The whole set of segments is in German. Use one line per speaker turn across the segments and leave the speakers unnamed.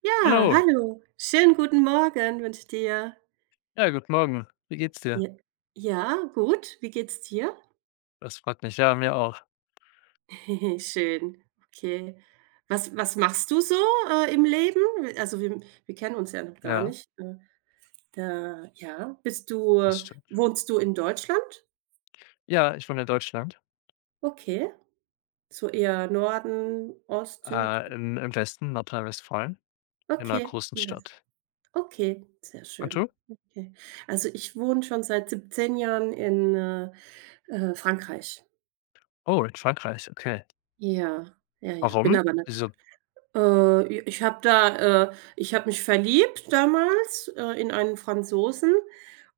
Ja,
Hallo.
hallo. Schönen guten Morgen wünsche ich dir.
Ja, guten Morgen. Wie geht's dir?
Ja. Ja, gut. Wie geht's dir?
Das freut mich. Ja, mir auch.
Schön. Okay. Was machst du so, im Leben? Also, wir kennen uns ja noch gar
Ja,
nicht. Da, ja, bist du
das stimmt.
wohnst du in Deutschland?
Ja, ich wohne in Deutschland,
Okay. So eher Norden, Ost, Süd?
im Westen, Nordrhein-Westfalen, in einer
Okay.
großen
Das
Stadt.
Okay, sehr
Und
schön.
du?
Okay. Also, ich wohne schon seit 17 Jahren in Frankreich.
Oh, in Frankreich, okay.
Ja, ja, ja, bin
Warum?
aber nicht.
Wieso?
äh, ja, ich habe mich verliebt damals, in einen Franzosen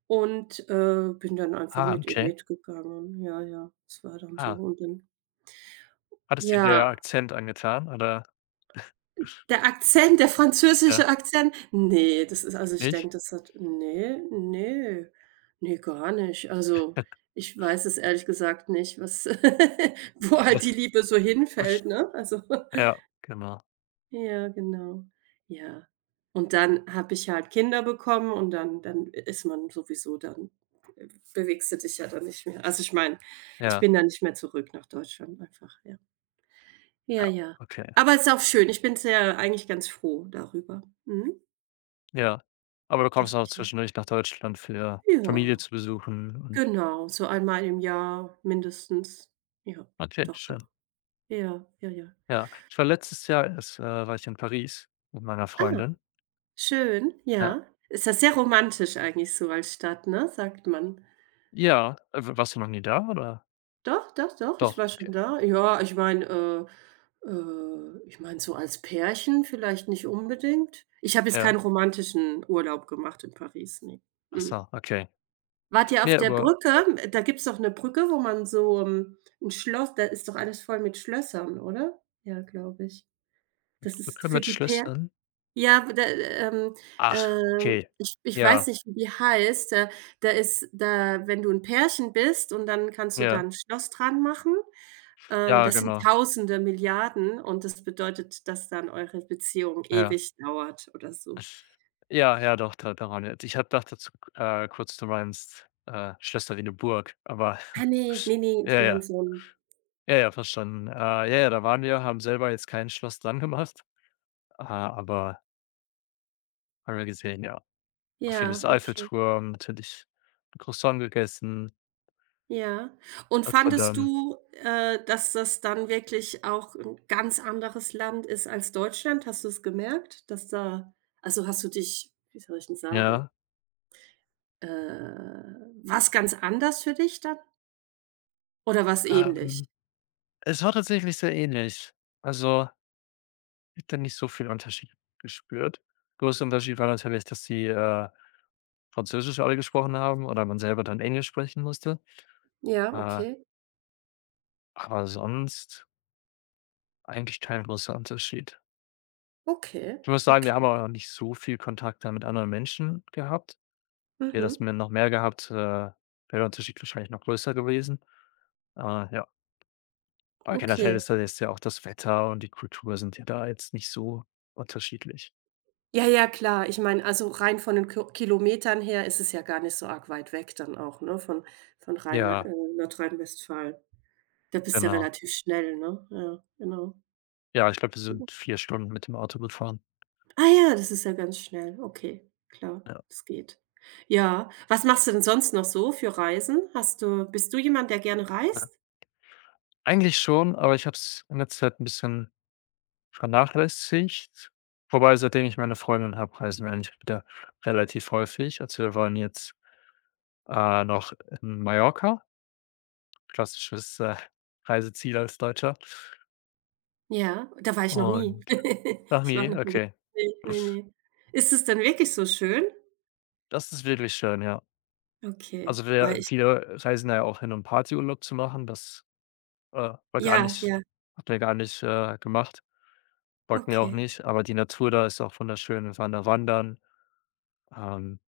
und, bin dann einfach
Ah,
mit ihm
okay.
mitgegangen. Ja, ja, es war dann so
Ah,
und dann
hat es dir der
ja,
Akzent angetan oder
der Akzent, der
ja,
französische Akzent, ne, das ist, also, ich
nicht?
denke, das hat, ne, ne, ne, gar nicht. Also, ich weiß es ehrlich gesagt nicht, was wo halt die Liebe so hinfällt, ne? Also,
Ja, genau.
ja, genau. Ja. Und dann habe ich halt Kinder bekommen und dann ist man sowieso dann, äh, bewegst du dich ja dann nicht mehr. Also, ich meine, ich
Ja,
bin da nicht mehr zurück nach Deutschland einfach, ja.
ja,
Ja, ja.
okay,
Aber es ist auch schön. Ich bin sehr, eigentlich ganz froh darüber,
ja. Aber du
dass
kommst auch
ich hier,
zwischendurch nach Deutschland, für Familie
ja,
zu besuchen und,
genau, so einmal im Jahr mindestens. Ja,
okay,
doch, doch.
schön.
Ja, ja, ja.
Ja, ich war letztes Jahr erst, war ich in Paris mit meiner
Ah,
Freundin.
schön,
Ja.
ja. Ist das sehr romantisch eigentlich so als Stadt, ne, sagt man.
Ja, w warst du noch nie da, oder?
Doch, doch, doch, ich
Doch,
war
okay.
schon da. Ja, ich meine, so als Pärchen vielleicht nicht unbedingt. Ich habe jetzt
Ja.
keinen romantischen Urlaub gemacht in Paris, ne.
Ach
Mhm.
so, okay.
Wart ihr auf
Ne,
der
aber
Brücke? Da gibt's doch eine Brücke, wo man so, 'n Schloss, da ist doch alles voll mit Schlössern, oder? Ja, glaube ich. Das ist
Brücke
für
mit
die
Schlössern?
Ja, da
Ach, okay.
ich weiß
Ja,
nicht, wie die heißt. Da ist da, wenn du ein Pärchen bist und dann kannst du da
ja,
'n Schloss dran machen. Äh,
ja,
das sind
genau.
Tausende, Milliarden und das bedeutet, dass dann eure Beziehung
Ja.
ewig dauert oder so.
Ja, ja, doch, da daran jetzt. Ich habe dachte zu kurz, du meinst, Schlösser wie 'ne Burg, aber
Ah, nee, nee, nee, ich
ja,
meine
ja,
so 'n,
ja, ja, verstanden. Ja, ja, da waren wir, haben selber jetzt kein Schloss dran gemacht, aber haben wir gesehen, ja. Auf jeden
ja, okay.
Eiffelturm, natürlich Croissant gegessen,
Ja. Und
Notre
fandest
Dame,
du, dass das dann wirklich auch ein ganz anderes Land ist als Deutschland? Hast du es gemerkt, dass da, also, hast du dich, wie soll ich denn sagen,
ja.
äh, war's ganz anders für dich dann oder war's ähnlich?
Ähm, Es war tatsächlich sehr ähnlich. Also, ich habe da nicht so viel Unterschied gespürt. Größter Unterschied war natürlich, dass sie, Französisch alle gesprochen haben oder man selber dann Englisch sprechen musste.
Ja,
Äh,
okay.
aber sonst eigentlich kein großer Unterschied.
Okay,
Ich muss sagen, wir haben
okay.
auch nicht so viel Kontakt da mit anderen Menschen gehabt. Hätte
Mhm,
das mir noch mehr gehabt, wäre der Unterschied wahrscheinlich noch größer gewesen. Äh, ja. Aber generell
okay.
ist da jetzt ja auch das Wetter und die Kultur sind ja da jetzt nicht so unterschiedlich.
Ja, ja, klar. Ich meine, also, rein von den Ki Kilometern her, ist es ja gar nicht so arg weit weg dann auch, ne, von Rheinland,
Ja,
Nordrhein-Westfalen. Da bist du ja
genau.
relativ schnell, ne? Ja, genau.
Ja, ich glaube, wir sind 4 Stunden mit dem Auto gefahren.
Ah, ja, das ist ja ganz schnell. Okay, klar,
Ja,
das geht. Ja, was machst du denn sonst noch so für Reisen? Hast du Bist du jemand, der gerne
ja.
reist?
Eigentlich schon, aber ich habe es in letzter Zeit ein bisschen vernachlässigt. Wobei, seitdem ich meine Freundin habe, reisen wir eigentlich wieder relativ häufig. Also, wir waren jetzt, noch in Mallorca, klassisches, Reiseziel als Deutscher.
Ja, da war ich noch nie.
Und ach
Ich war
ne,
noch nie.
okay.
Ne, ne, ne. Ist es denn wirklich so schön?
Das ist wirklich schön, ja.
Okay,
Also,
weil
wir
ich
viele reisen da ja auch hin, um Partyurlaub zu machen. Das, war gar
ja,
nicht
ja,
hatten wir gar nicht, gemacht. Wollten wir auch
okay,
nicht, aber die Natur da ist auch wunderschön. Wir waren da wandern, ähm,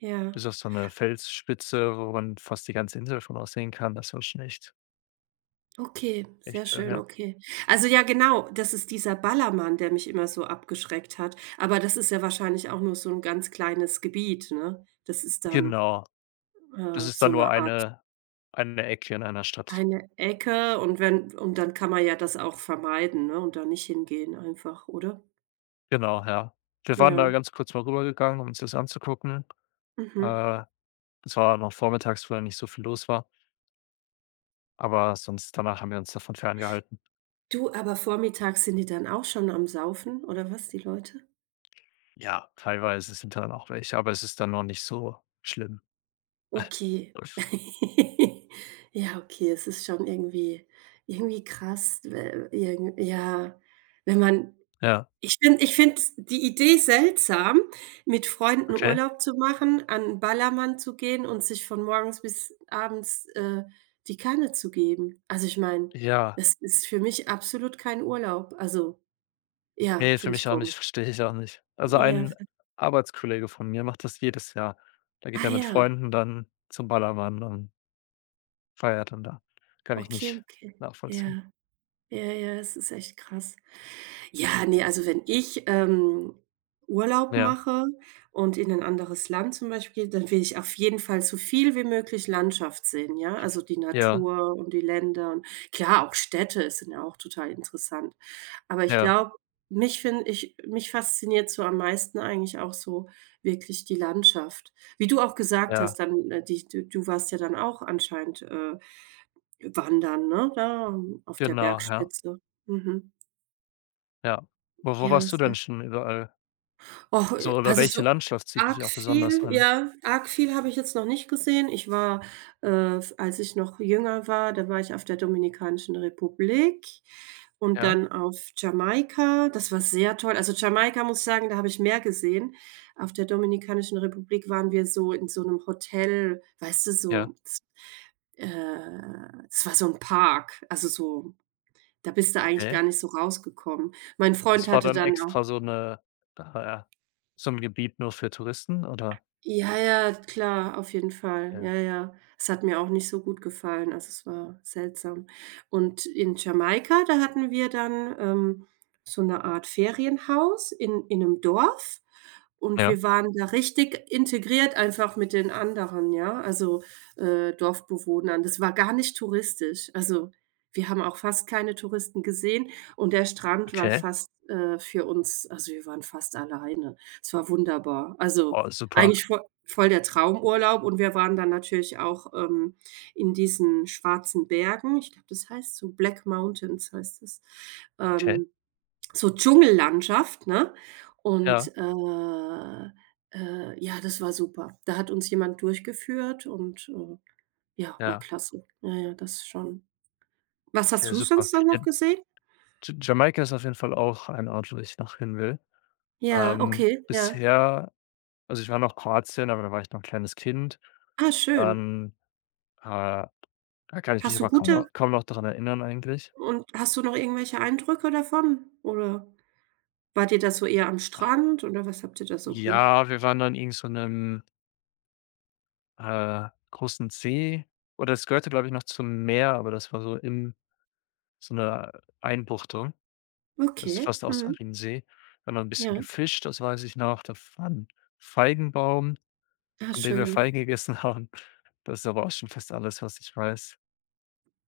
ja.
bis auf so eine Felsspitze, wo man fast die ganze Insel schon aussehen kann. Das war schon echt
Okay, sehr
schön,
schön,
ja.
okay. Also, ja, genau, das ist dieser Ballermann, der mich immer so abgeschreckt hat. Aber das ist ja wahrscheinlich auch nur so ein ganz kleines Gebiet, ne? Das ist dann
Genau. Das ist dann
So 'ne
nur
Art
eine Ecke in einer Stadt.
eine Ecke und wenn und dann kann man ja das auch vermeiden, ne, und da nicht hingehen einfach, oder?
Genau, ja. Wir waren da
Ja.
ganz kurz mal rübergegangen, um uns das anzugucken.
Mhm.
Äh, das war noch vormittags, wo da nicht so viel los war, aber sonst danach haben wir uns davon ferngehalten.
Du, aber vormittags sind die dann auch schon am Saufen oder was, die Leute?
Ja, teilweise sind da dann auch welche, aber es ist dann noch nicht so schlimm.
Okay. Ja, okay, es ist schon irgendwie krass, we irgend ja, wenn man.
Ja,
Ich finde die Idee seltsam, mit Freunden
okay.
Urlaub zu machen, an 'n Ballermann zu gehen und sich von morgens bis abends, die Kanne zu geben. Also, ich meine,
Ja,
das ist für mich absolut kein Urlaub. Also, ja,
ne, für
finde ich
mich auch
komisch.
nicht, verstehe ich auch nicht. Also,
Ja,
ein
ver
Arbeitskollege von mir macht das jedes Jahr. Da geht
ah,
er mit
ja,
Freunden dann zum Ballermann und feiert dann da. Kann ich
okay,
nicht
okay,
nachvollziehen.
ja. Ja, ja, es ist echt krass. Ja, ne, also, wenn ich, Urlaub
Ja,
mache und in ein anderes Land zum Beispiel gehe, dann will ich auf jeden Fall so viel wie möglich Landschaft sehen, ja? Also die
ja,
Natur und die Länder und klar, auch Städte sind ja auch total interessant, aber ich
ja,
glaube, mich finde ich, mich fasziniert so am meisten eigentlich auch so wirklich die Landschaft. Wie du auch gesagt
ja,
hast, dann, die du warst ja dann auch anscheinend, wandern, ne, da, auf der
genau, ja,
Bergspitze. Mhm.
ja. Wo
Ja, ja,
warst du denn schon überall?
och,
Also, oder
also,
welche Landschaft zieht dich auch besonders an?
arg viel habe ich jetzt noch nicht gesehen. Ich war, f Als ich noch jünger war, da war ich auf der Dominikanischen Republik und
Ja,
dann auf Jamaika. Das war sehr toll. Also, Jamaika muss ich sagen, da habe ich mehr gesehen. Auf der Dominikanischen Republik waren wir so in so 'nem Hotel, weißt du,
ja,
so z äh, es war so 'n Park, also, so da bist du
ja,
eigentlich
ja.
gar nicht so rausgekommen. Mein Freund
Das war
hatte
dann
dann auch.
extra äh, so 'n Gebiet nur für Touristen, oder?
Ja, ja, klar, auf jeden Fall.
Ja.
Ja, ja. Es hat mir auch nicht so gut gefallen, also, es war seltsam. Und in Jamaika, da hatten wir dann, so eine Art Ferienhaus in einem Dorf und
Ja.
wir waren da richtig integriert einfach mit den anderen, ja, also, Dorfbewohnern. Das war gar nicht touristisch. Also, wir haben auch fast keine Touristen gesehen und der Strand war
Okay.
fast, für uns, also, wir waren fast alleine. Es war wunderbar. Also
Oh, super.
eigentlich vo voll der Traumurlaub und wir waren dann natürlich auch, in diesen schwarzen Bergen. Ich glaube, das heißt so Black Mountains, heißt es.
Okay.
Ähm, so Dschungellandschaft, ne?
Ja,
Und, ja, das war super. Da hat uns jemand durchgeführt und, ja, war
ja.
klasse. Ja, ja, das schon. Was hast
Okay,
du
super.
sonst dann
Ja,
noch gesehen?
J Jamaika ist auf jeden Fall auch ein Ort, wo ich noch hin will.
Ja, okay, ja.
Bisher, also, ich war noch Kroatien, aber da war ich noch 'n kleines Kind.
Ah, schön.
Dann, äh da kann ich mich
Hast du
aber
gute
kaum noch dran erinnern eigentlich.
und hast du noch irgendwelche Eindrücke davon, oder? Wart ihr da so eher am Strand oder was habt ihr da so gemacht?
Ja, wir waren dann irgend so 'nem, großen See, oder es gehörte, glaube ich, noch zum Meer, aber das war so im so eine Einbuchtung. Das ist
Okay,
fast aus
mhm,
Salinsee. Wir haben da 'n bisschen
ja.
gefischt, das weiß ich noch. Da war 'n Feigenbaum,
Ah,
von dem wir
schön.
Feigen gegessen haben. Das ist aber auch schon fast alles, was ich weiß.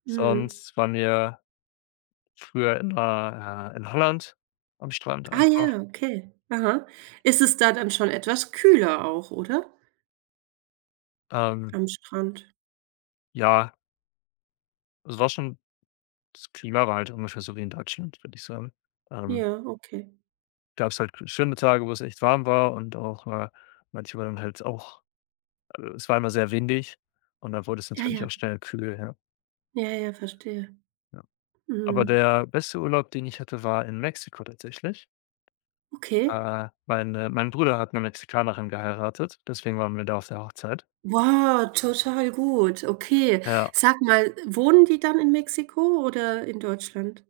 Mhm.
Sonst waren wir früher immer, in Holland am Strand
Ah,
einfach.
ja, okay. Aha. Ist es da dann schon etwas kühler auch, oder?
Ähm,
Am Strand.
ja, es war schon das Klima war halt ungefähr so wie in Deutschland, würde ich sagen. Ähm,
Ja, okay.
Gab es halt schöne Tage, wo es echt warm war, und auch, manchmal dann halt auch, es war immer sehr windig und dann wurde es
Ja, ja.
natürlich auch schnell kühl, ja.
Ja, ja, verstehe.
Ja. Aber
Mhm.
der beste Urlaub, den ich hatte, war in Mexiko tatsächlich.
Okay.
Mein Bruder hat 'ne Mexikanerin geheiratet, deswegen waren wir da auf der Hochzeit.
Wow, total gut. Okay.
Ja,
Sag mal, wohnen die dann in Mexiko oder in Deutschland?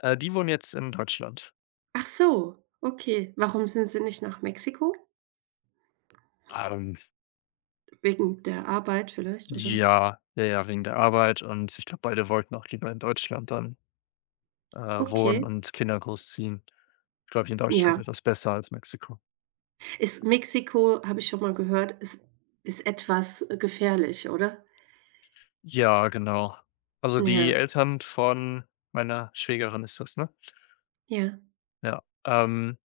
die wohnen jetzt in Deutschland.
Ach so, okay. Warum sind sie nicht nach Mexiko?
Ähm,
Wegen der Arbeit vielleicht oder was?
ja, ja, ja, wegen der Arbeit, und ich glaube, beide wollten auch lieber in Deutschland dann, äh, wohnen
Okay,
und Kinder großziehen. Ich glaube, in Deutschland
ja.
etwas besser als Mexiko.
Ist Mexiko, habe ich schon mal gehört, ist etwas gefährlich, oder?
Ja, genau. Also, die
Ja,
Eltern von meiner Schwägerin ist das, ne?
ja,
Ja,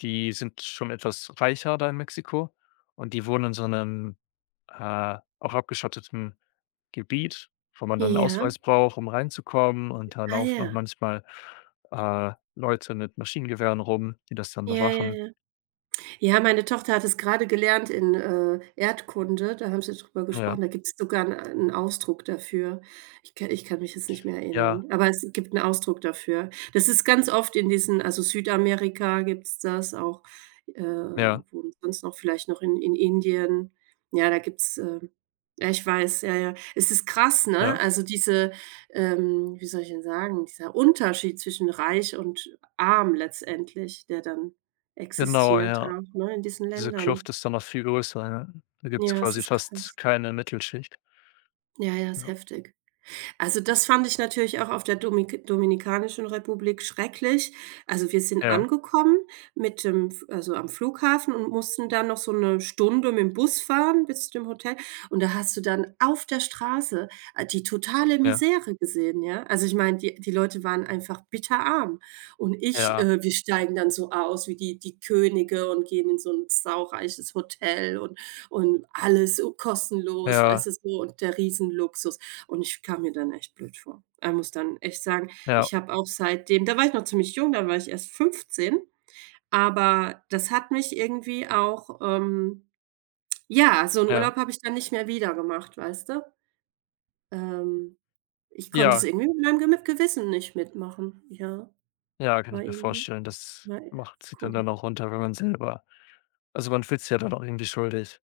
die sind schon etwas reicher da in Mexiko, und die wohnen in so 'nem, auch abgeschotteten Gebiet, wo man dann 'n
ja.
Ausweis braucht, um reinzukommen, und da
Ah,
laufen auch
ja,
manchmal, Leute mit Maschinengewehren rum, die das dann
ja, ja,
bewachen.
ja. Ja, meine Tochter hat es gerade gelernt in, Erdkunde, da haben sie drüber
Ja,
gesprochen. Da gibt es sogar 'n a Ausdruck dafür. Ich kann mich jetzt nicht mehr
ja,
erinnern, aber es gibt 'n Ausdruck dafür. Das ist ganz oft in diesen also, Südamerika gibt's das auch, äh,
ja,
wo sonst noch, vielleicht noch in Indien. Ja, da gibt's, ja, ich weiß, ja, ja. Es ist krass, ne?
ja,
Also, wie soll ich denn sagen, dieser Unterschied zwischen reich und arm letztendlich, der dann
genau,
existiert
ja.
auch, ne, in diesen
Diese
Ländern.
Kluft ist dann noch viel größer, ja. Da gibt's
Ja, es
quasi
ist
fast
krass.
keine Mittelschicht.
Ja, ja, ist
Ja,
heftig. Also, das fand ich natürlich auch auf der Domik Dominikanischen Republik schrecklich. Also, wir sind
ja,
angekommen mit dem F also, am Flughafen und mussten dann noch so eine Stunde mit dem Bus fahren bis zu dem Hotel. Und da hast du dann auf der Straße, die totale
ja,
Misere gesehen, ja? Also, ich meine, die Leute waren einfach bitterarm. Und ich
ja,
Wir steigen dann so aus wie die Könige und gehen in so ein saureiches Hotel und alles kostenlos, weißt
ja,
du, so, und der Riesenluxus. Und ich kam mir dann echt blöd vor. Ich muss dann echt sagen,
ja,
ich habe auch seitdem, da war ich noch ziemlich jung, da war ich erst 15, aber das hat mich irgendwie auch, ja, so 'n
ja,
Urlaub habe ich dann nicht mehr wieder gemacht, weißt du? Ähm, Ich konnte es
ja.
irgendwie mit meinem Gemi Gewissen nicht mitmachen. Ja,
Ja, kann
war
ich mir
irgendwie,
vorstellen. Das
war,
macht sich dann
komisch.
auch runter, wenn man selber, also, man fühlt sich ja dann auch irgendwie schuldig,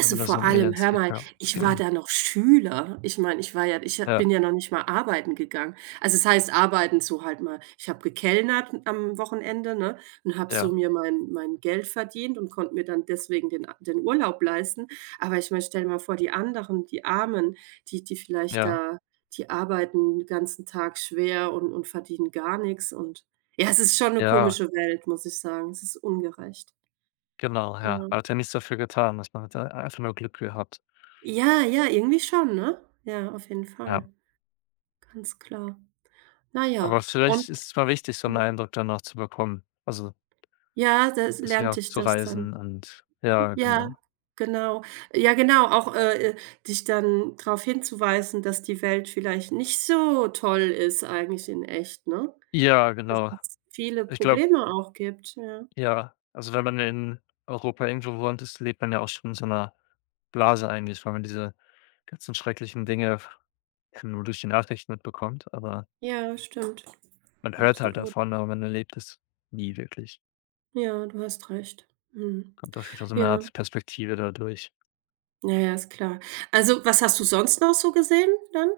wenn man da so
vor
'n
allem,
Elend
hör
sieht,
mal,
ja.
ich war da noch Schüler. Ich meine, ich war ja, ich ha
Ja,
bin ja noch nicht mal arbeiten gegangen. Also, es heißt arbeiten so, halt mal, ich habe gekellnert am Wochenende, ne, und habe so
ja,
mir mein Geld verdient und konnte mir dann deswegen den Urlaub leisten. Aber ich meine, stell dir mal vor, die anderen, die Armen, die vielleicht
ja,
da, die arbeiten den ganzen Tag schwer und verdienen gar nichts. Und ja, es ist schon eine
ja,
komische Welt, muss ich sagen. Es ist ungerecht.
genau, ja.
Ja.
Man hat ja nichts dafür getan, dass man hat ja einfach nur Glück gehabt,
Ja, ja, irgendwie schon, ne? Ja, auf jeden
ja.
Fall. Ganz klar. Na
Aber
ja, und
vielleicht ist's mal wichtig, so 'n Eindruck danach zu bekommen. Also,
ja, das
ist ja auch
lernte ich
zu
das dann.
reisen und, ja,
Ja,
genau.
genau. Ja, genau, auch, dich dann darauf hinzuweisen, dass die Welt vielleicht nicht so toll ist eigentlich in echt, ne?
Ja,
Dass
genau.
es viele
Ich glaube
Probleme auch gibt, ja.
Ja, also wenn man in Europa irgendwo wohnt ist, lebt man ja auch schon in so einer Blase eigentlich, weil man diese ganzen schrecklichen Dinge f ja, nur durch die Nachrichten mitbekommt, aber
Ja, stimmt.
man hört halt
Absolut.
davon, aber man erlebt es nie wirklich.
Ja, du hast recht. Mhm.
Kommt auf jeden Fall so eine
Ja.
Art Perspektive dadurch.
Ja, ja, ist klar. Also, was hast du sonst noch so gesehen dann?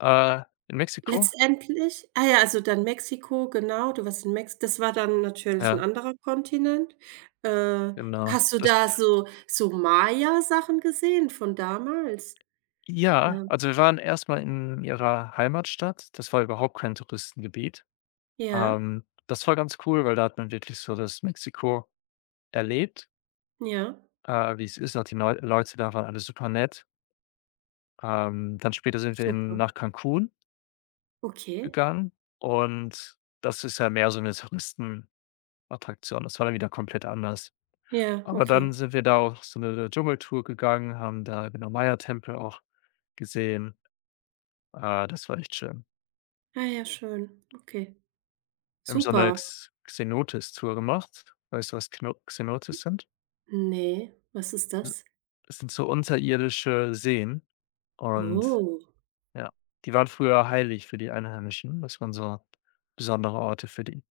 Äh, in Mexiko?
Letztendlich, ah, ja, also dann Mexiko, genau, du warst in Mex das war dann natürlich 'n
Ja,
anderer Kontinent. Äh,
genau.
hast du
Das
da so Maya-Sachen gesehen von damals?
Ja,
Ähm,
also wir waren erstmal in ihrer Heimatstadt. Das war überhaupt kein Touristengebiet.
ja,
Das war ganz cool, weil da hat man wirklich so das Mexiko erlebt.
ja,
Wie es ist, auch die Neu Leute da waren alle super nett. Dann später sind wir in
super.
nach Cancun
Okay.
gegangen, und das ist ja mehr so eine Touristenattraktion. Das war dann wieder komplett anders.
Ja,
Aber dann
okay.
sind wir da auch so eine Dschungeltour gegangen, haben da genau Maya-Tempel auch gesehen. Das war echt schön.
Ah, ja, schön. Okay.
Wir haben so eine
Super.
X Cenotes-Tour gemacht. Weißt du, was Cenotes sind?
Ne, was ist das?
Das sind so unterirdische Seen und
Oh.
ja. Die waren früher heilig für die Einheimischen. Das waren so besondere Orte für die.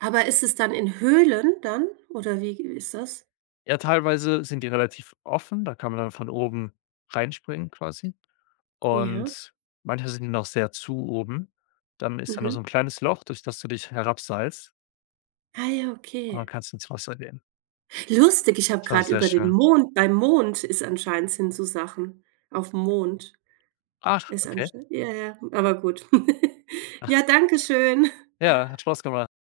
Aber ist es dann in Höhlen dann oder wie ist das?
Ja, teilweise sind die relativ offen, da kann man dann von oben reinspringen quasi.
Ja.
Und manche sind noch sehr zu oben. Dann ist da nur so
Mhm.
ein kleines Loch, durch das du dich herabseilst
Ah, ja,
und dann
okay.
kannst du ins Wasser gehen.
Lustig, ich habe
Das war
gerade
sehr
über den
schön.
Mond, beim Mond ist anscheinend, sind so Sachen. Auf'm Mond
Ach,
ist
okay.
anscheinend, ja, ja, aber gut.
Ach,
Ja, danke schön.
ja, hat Spaß gemacht.